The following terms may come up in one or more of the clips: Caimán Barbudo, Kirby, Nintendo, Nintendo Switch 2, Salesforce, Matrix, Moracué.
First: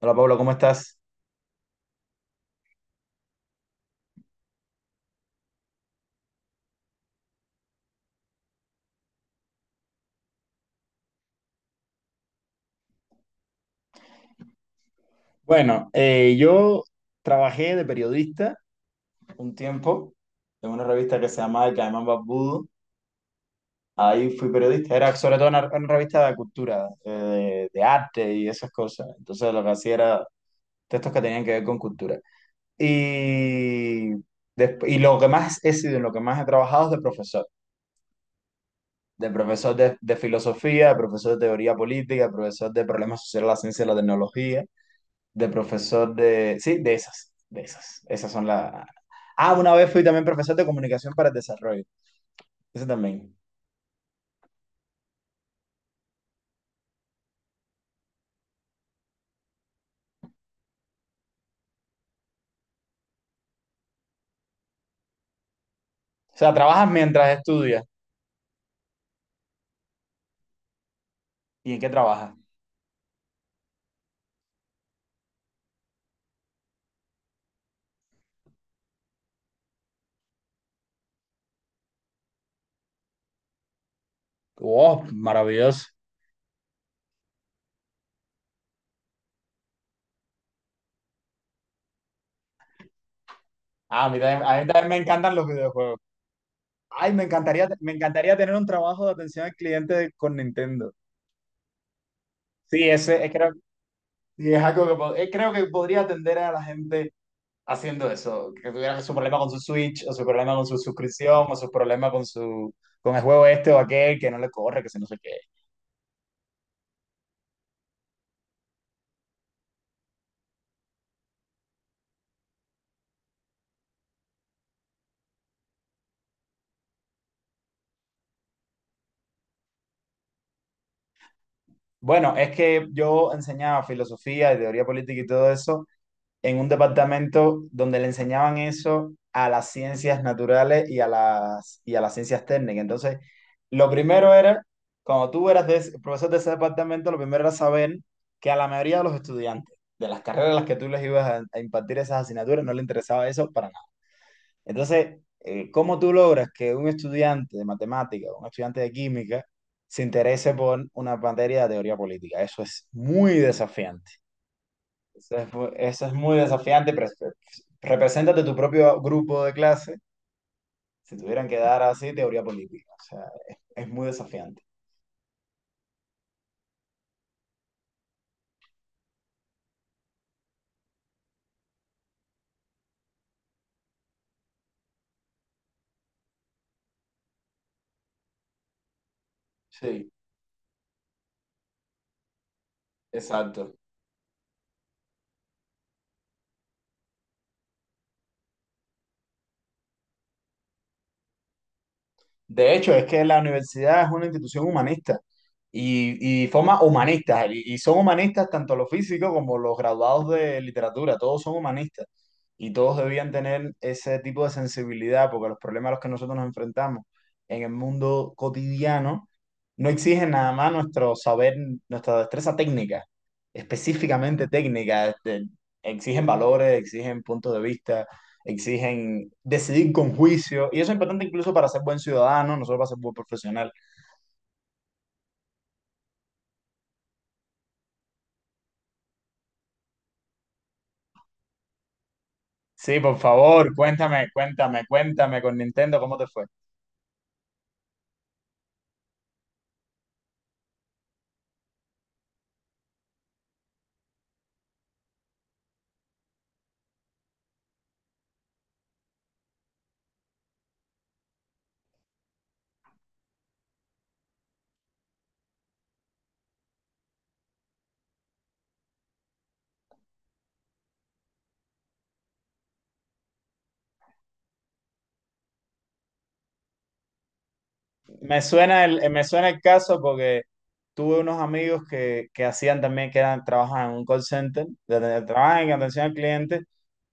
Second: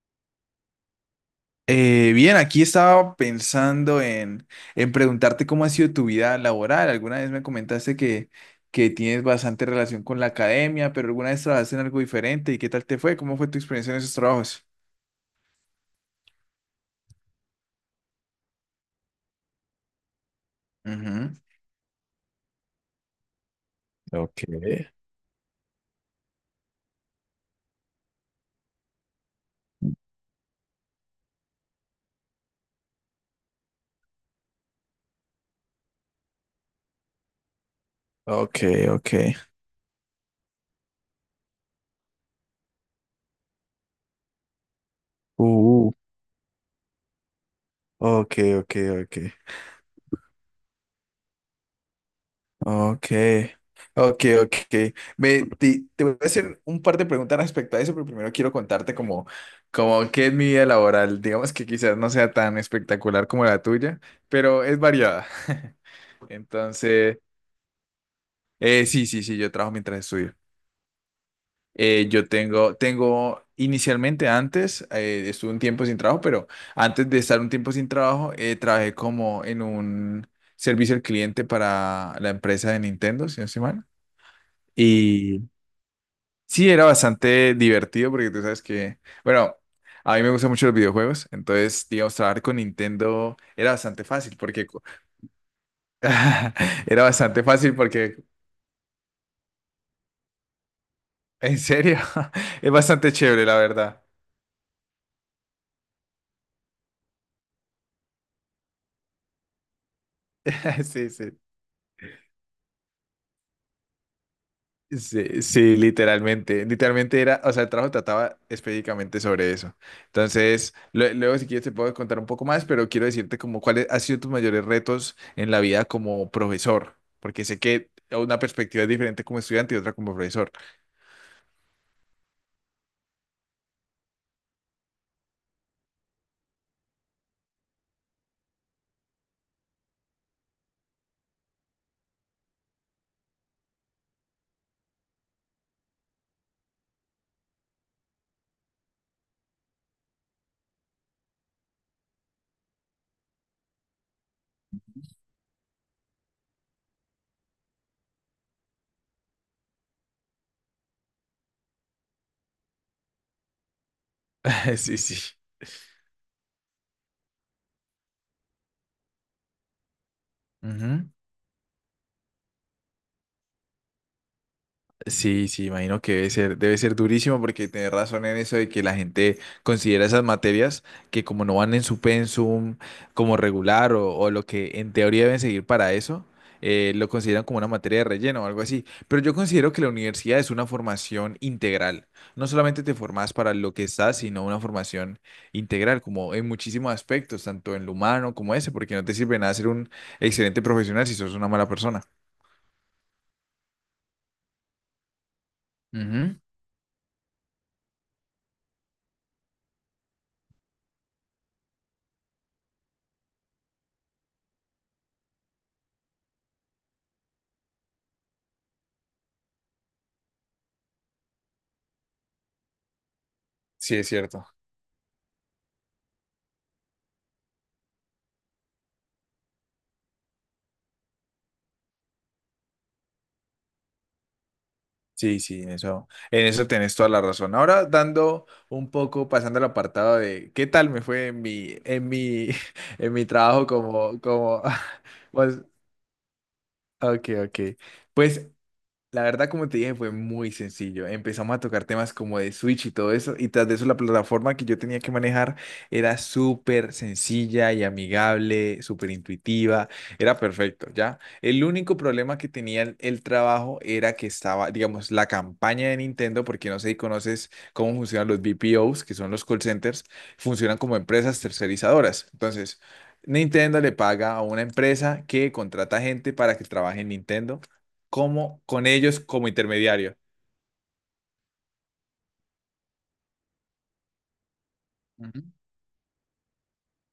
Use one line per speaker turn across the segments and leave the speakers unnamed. Hola Pablo, ¿cómo estás?
Bien, aquí estaba pensando en preguntarte cómo ha sido tu vida laboral. Alguna vez me comentaste que tienes bastante relación con la academia, pero alguna vez trabajaste en algo diferente. ¿Y qué tal te fue? ¿Cómo fue tu experiencia en esos trabajos?
Bueno, yo trabajé de periodista un tiempo en una revista que
Ujú.
se llamaba Caimán Barbudo. Ahí fui
Okay,
periodista, era sobre todo una revista de cultura, de arte y esas cosas. Entonces lo que hacía era textos que tenían que ver con cultura. Y, y lo que más he sido, en lo que más he trabajado es de profesor.
okay,
De
okay.
profesor de filosofía, de profesor de teoría política, de profesor de problemas sociales, la ciencia y la tecnología de
Uh,
profesor de... Sí, de esas. Esas son
okay,
las...
okay, ok.
Ah, una vez fui también profesor de comunicación para el desarrollo. Eso
Ok,
también.
ok, ok. Voy a hacer un par de preguntas respecto a eso, pero primero quiero contarte como qué es mi vida laboral. Digamos que quizás no sea tan espectacular como la tuya, pero es variada.
O sea, trabajas
Entonces,
mientras estudias.
sí, yo trabajo mientras estudio.
¿Y en qué
Yo
trabajas?
tengo, tengo inicialmente antes, estuve un tiempo sin trabajo, pero antes de estar un tiempo sin trabajo, trabajé como en un servicio al cliente para la empresa de Nintendo, si no estoy mal.
¡Oh, maravilloso!
Sí, era bastante divertido porque tú sabes que, bueno, a mí me gustan mucho los videojuegos, entonces, digamos, trabajar con Nintendo era bastante
Ah,
fácil
a mí también me encantan los videojuegos.
era
Ay,
bastante fácil
me
porque,
encantaría tener un trabajo de atención al cliente con Nintendo.
en serio, es
Sí,
bastante
ese es,
chévere,
creo,
la verdad.
sí, es algo que creo que podría atender a la gente haciendo eso, que tuviera su problema con su Switch, o su problema con su
Sí, sí.
suscripción, o su problema con su con el juego este o aquel que no le corre, que se no sé qué.
Sí, sí, literalmente era, o sea, el trabajo trataba específicamente sobre eso. Entonces, luego si quieres te puedo contar un poco más, pero quiero decirte como cuáles han sido tus mayores retos en la vida como profesor, porque sé que una perspectiva es diferente como estudiante y otra como profesor.
Bueno, es que yo enseñaba filosofía y teoría política y todo eso en un departamento donde le enseñaban eso a las ciencias naturales y a y a las ciencias técnicas. Entonces, lo primero era, cuando tú eras profesor de ese departamento, lo primero era saber que a la mayoría de los estudiantes de las carreras a las que tú les ibas a impartir esas asignaturas no le interesaba eso para. Entonces, ¿cómo tú logras que un estudiante de matemática o un estudiante de química se interese por una materia de teoría política? Eso es muy desafiante.
Sí, sí.
Eso es muy desafiante. Represéntate tu propio grupo de clase si tuvieran que dar así teoría política. O sea, es muy desafiante.
Sí, sí, imagino que debe ser durísimo porque tenés razón en eso de que la gente considera esas materias que como no van en su pensum como regular o lo que en teoría deben seguir para eso, lo consideran como una materia de relleno o algo así. Pero yo considero que la
Sí,
universidad es una formación integral. No solamente te formas para lo
exacto.
que estás, sino una formación integral, como en muchísimos aspectos, tanto en lo humano como ese, porque no te sirve nada ser un excelente profesional si sos una mala persona.
De hecho, es que la universidad es una institución humanista
Ujú.
y forma humanistas, y son humanistas tanto los físicos como los graduados de literatura, todos son humanistas y todos debían tener ese tipo de sensibilidad porque los problemas a los que nosotros nos enfrentamos en el mundo cotidiano no exigen nada más nuestro saber, nuestra destreza técnica,
Sí, es cierto.
específicamente técnica, exigen valores, exigen puntos de vista, exigen decidir con juicio, y eso es importante incluso para ser buen ciudadano, no solo para ser buen profesional.
Sí, sí, eso, en eso tenés toda la razón. Ahora dando un poco, pasando al apartado de qué tal me fue
Sí,
en
por
mi trabajo
favor, cuéntame con
pues,
Nintendo, ¿cómo te fue?
ok, ok. Pues la verdad, como te dije, fue muy sencillo. Empezamos a tocar temas como de Switch y todo eso, y tras de eso la plataforma que yo tenía que manejar era súper sencilla y amigable, súper intuitiva, era perfecto, ¿ya? El único problema que tenía el trabajo era que estaba, digamos, la campaña de Nintendo, porque no sé si conoces cómo funcionan los BPOs, que son los call centers, funcionan como empresas tercerizadoras. Entonces Nintendo le paga a una empresa que contrata gente para que trabaje en Nintendo como con ellos
Me suena
como
el caso
intermediario.
porque tuve unos amigos que hacían también, que eran, trabajan en un call center,
Ujú.
trabajan en atención al cliente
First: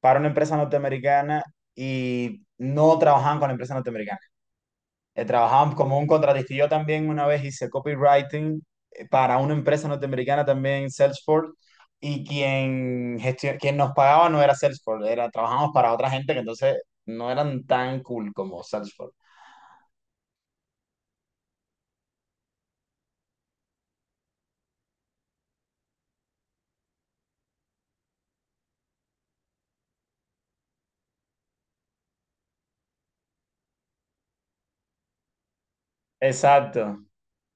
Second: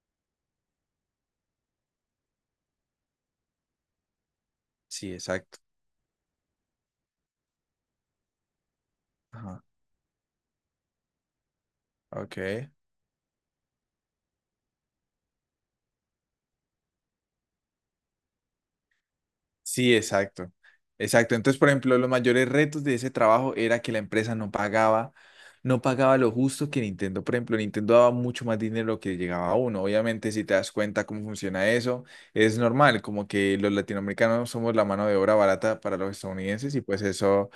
para una empresa norteamericana y no trabajaban con la empresa norteamericana.
Sí, exacto.
Trabajaba como un contratista. Y yo también una vez hice copywriting, para una
Ajá,
empresa norteamericana también, Salesforce, y
ok.
quien nos pagaba no era Salesforce, era, trabajamos para otra gente que entonces no eran tan cool como Salesforce.
Sí, exacto. Exacto. Entonces, por ejemplo, los mayores retos de ese trabajo era que la empresa no pagaba, no pagaba lo justo que Nintendo. Por ejemplo, Nintendo daba mucho más dinero que llegaba a uno. Obviamente, si te das cuenta cómo funciona eso, es normal, como que los latinoamericanos somos la mano de obra barata para los estadounidenses y pues
Exacto,
eso.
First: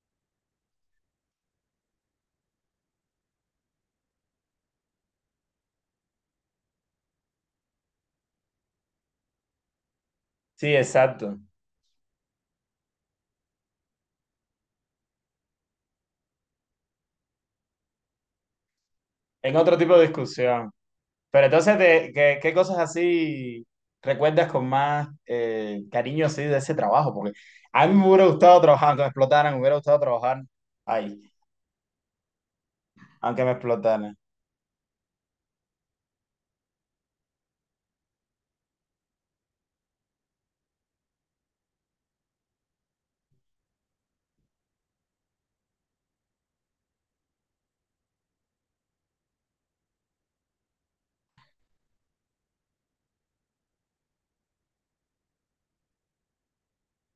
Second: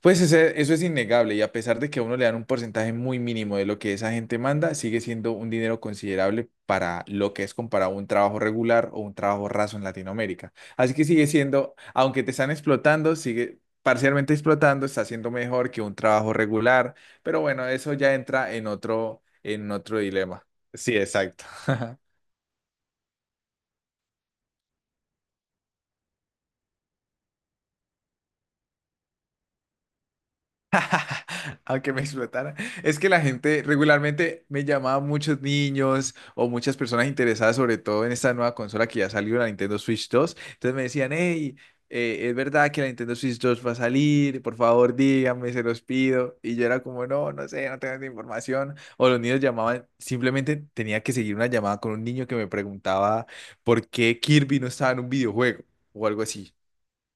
Eso es innegable y a pesar de que a uno le dan un porcentaje muy mínimo de lo que esa gente manda, sigue siendo un dinero considerable para lo que es comparado a un trabajo regular o un trabajo raso en Latinoamérica.
sí,
Así que sigue
exacto.
siendo, aunque te están explotando, sigue parcialmente explotando, está siendo mejor que un trabajo regular, pero bueno, eso ya entra en otro,
En
en
otro tipo
otro
de
dilema.
discusión.
Sí, exacto.
Pero entonces, ¿qué, qué cosas así recuerdas con más cariño así de ese trabajo? Porque a mí me hubiera gustado trabajar, aunque me explotaran, me hubiera gustado trabajar ahí,
A que me explotara. Es que la
aunque me
gente
explotaran.
regularmente me llamaba muchos niños o muchas personas interesadas, sobre todo en esta nueva consola que ya salió, la Nintendo Switch 2. Entonces me decían, hey, ¿es verdad que la Nintendo Switch 2 va a salir? Por favor, díganme, se los pido. Y yo era como, no, no sé, no tengo esa información. O los niños llamaban, simplemente tenía que seguir una llamada con un niño que me preguntaba por qué Kirby no estaba en un videojuego o algo así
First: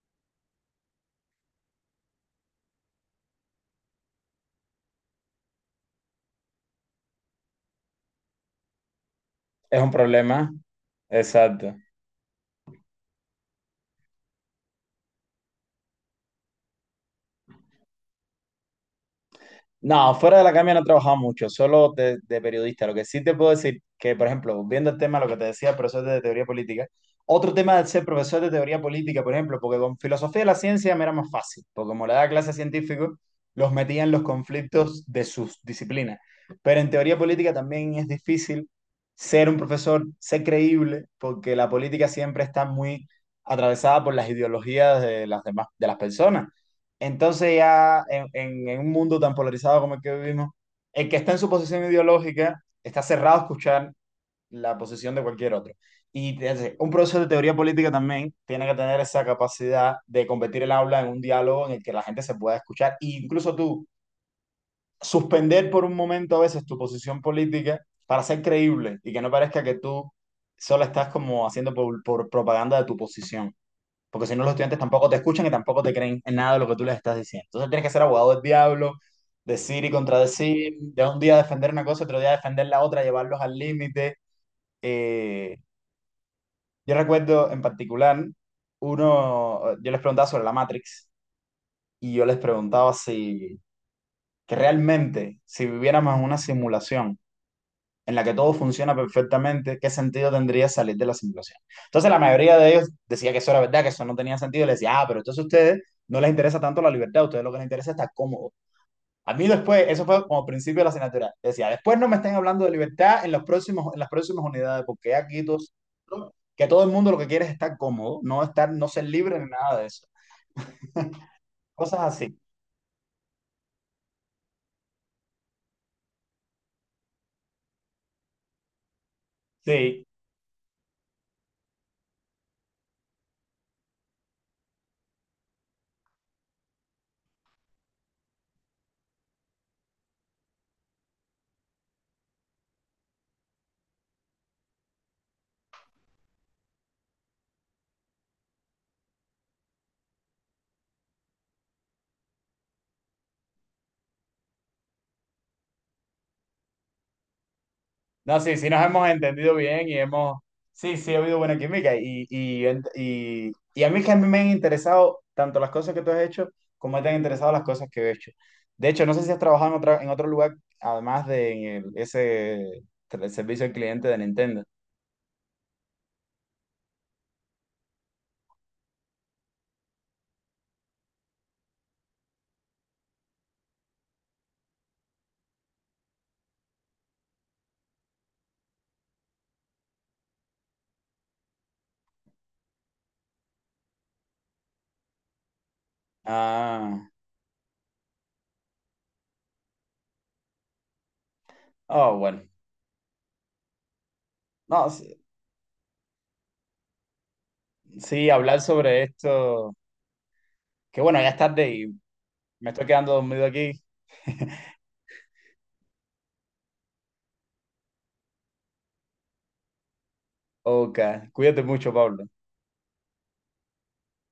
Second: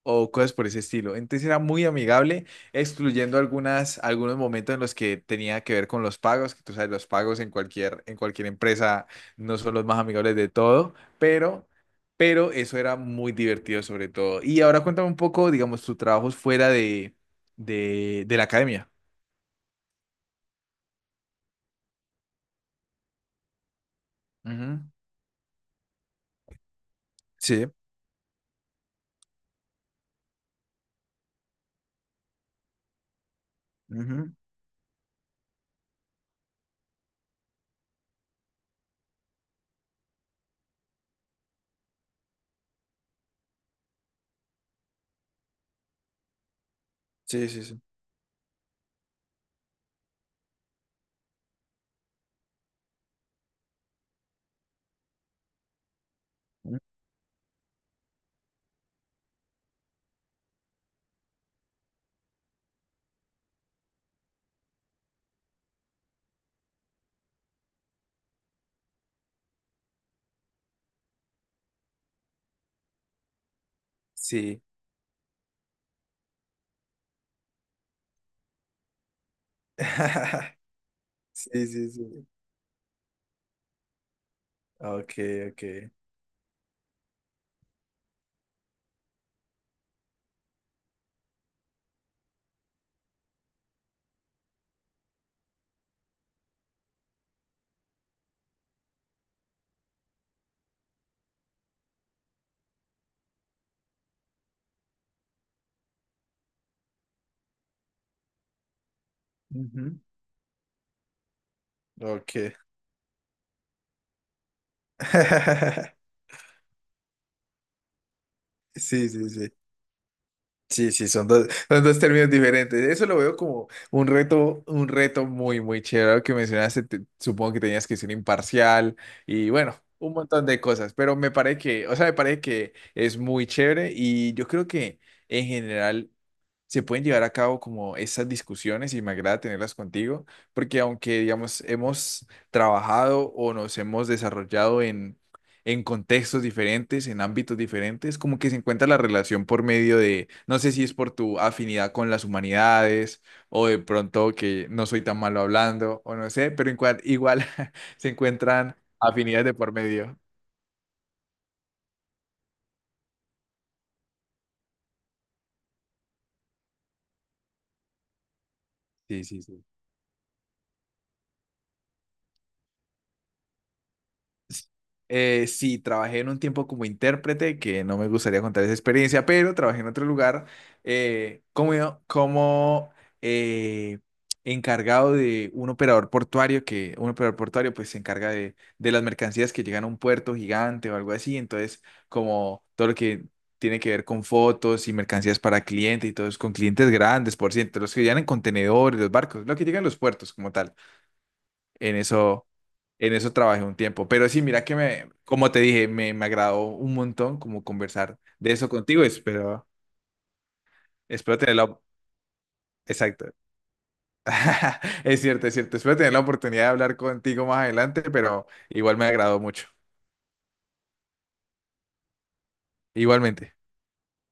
o cosas por ese estilo. Entonces era muy amigable, excluyendo algunos momentos en los que tenía que ver con los pagos, que tú sabes, los pagos en cualquier empresa no son
Es
los
un
más amigables de
problema,
todo, pero,
exacto.
pero eso era muy divertido sobre todo. Y ahora cuéntame un poco, digamos, tus trabajos fuera de la academia.
No, fuera de la academia no he trabajado mucho, solo de periodista. Lo que sí te puedo decir que, por ejemplo,
Ujú.
viendo el tema, lo que te decía, profesor de teoría política, otro
Sí.
tema de ser profesor de teoría política, por ejemplo, porque con filosofía de la ciencia me era más fácil, porque como le daba clase a científicos, los metía en los
Ujú.
conflictos de sus disciplinas. Pero en teoría política también es difícil ser un profesor, ser creíble, porque la política siempre está muy atravesada por las ideologías de las demás, de las personas.
Sí,
Entonces
sí, sí.
ya en un mundo tan polarizado como el que vivimos, el que está en su posición ideológica está cerrado a escuchar la posición de cualquier otro. Y entonces,
Ujú.
un profesor de teoría política también tiene que tener esa capacidad de convertir el aula en un diálogo en el que la gente se pueda escuchar e incluso tú suspender por un momento a veces tu posición política para ser creíble y que no parezca que tú solo estás como haciendo por propaganda de tu posición, porque si no los
Sí.
estudiantes tampoco te escuchan y tampoco te creen en nada de lo que tú les estás diciendo. Entonces tienes que ser abogado del diablo, decir y contradecir, de un día
Sí,
defender una
sí,
cosa, otro
sí.
día defender la otra, llevarlos al límite.
Ok,
Eh,
ok.
yo recuerdo en particular, uno, yo les preguntaba sobre la Matrix y yo les preguntaba que realmente, si viviéramos en una simulación, en la que todo funciona perfectamente, ¿qué sentido tendría salir de la simulación? Entonces la mayoría de ellos decía que eso era verdad, que eso no tenía sentido, y les decía, ah, pero entonces a ustedes no les interesa tanto la libertad, a ustedes lo que les interesa es estar cómodo. A mí después,
Ujú.
eso fue como principio de la asignatura, decía, después no me
Ok.
estén hablando de libertad en las próximas unidades, porque aquí todos, que todo el mundo lo que quiere es estar cómodo, no, no ser
Sí, sí,
libre ni
sí.
nada de eso.
Sí, sí, son dos
Cosas
términos
así.
diferentes. Eso lo veo como un reto muy, muy chévere. Lo que mencionaste, supongo que tenías que ser imparcial y bueno,
Sí,
un montón de cosas, pero me parece que, o sea, me parece que es muy chévere y yo creo que en general se pueden llevar a cabo como esas discusiones y me agrada tenerlas contigo, porque aunque, digamos, hemos trabajado o nos hemos desarrollado en contextos diferentes, en ámbitos diferentes, como que se encuentra la relación por medio de, no sé si es por tu afinidad con las humanidades o de pronto que no soy tan malo hablando o no sé, pero igual se
no, sí, sí
encuentran
nos hemos
afinidades
entendido
de por
bien y
medio.
hemos, sí, sí ha habido buena química y a mí me han interesado tanto las cosas que tú has hecho como me te han interesado las cosas que he hecho. De hecho, no sé
Sí,
si has
sí, sí.
trabajado en otro lugar además de en el, ese el servicio al cliente de Nintendo.
Sí, trabajé en un tiempo como intérprete, que no me gustaría contar esa experiencia, pero trabajé en otro lugar eh, como, como eh, encargado de un operador portuario, que un operador portuario pues se encarga de las mercancías que llegan a un puerto gigante o algo así, entonces como todo lo que tiene que ver con fotos y mercancías para clientes y todo es con clientes
Ah,
grandes, por ciento, los que llegan en contenedores, los barcos, lo que llegan a los puertos como tal en
oh, bueno.
eso, en eso trabajé un tiempo. Pero sí, mira que
No,
me,
sí,
como te dije, me agradó un montón como conversar
sí,
de
hablar
eso contigo.
sobre
Espero,
esto, que bueno, ya es
espero tener
tarde
la,
y me estoy quedando
exacto.
dormido aquí.
Es cierto, es cierto. Espero tener la oportunidad de hablar contigo más adelante, pero igual me agradó mucho.
Ok, cuídate mucho, Pablo.
Igualmente.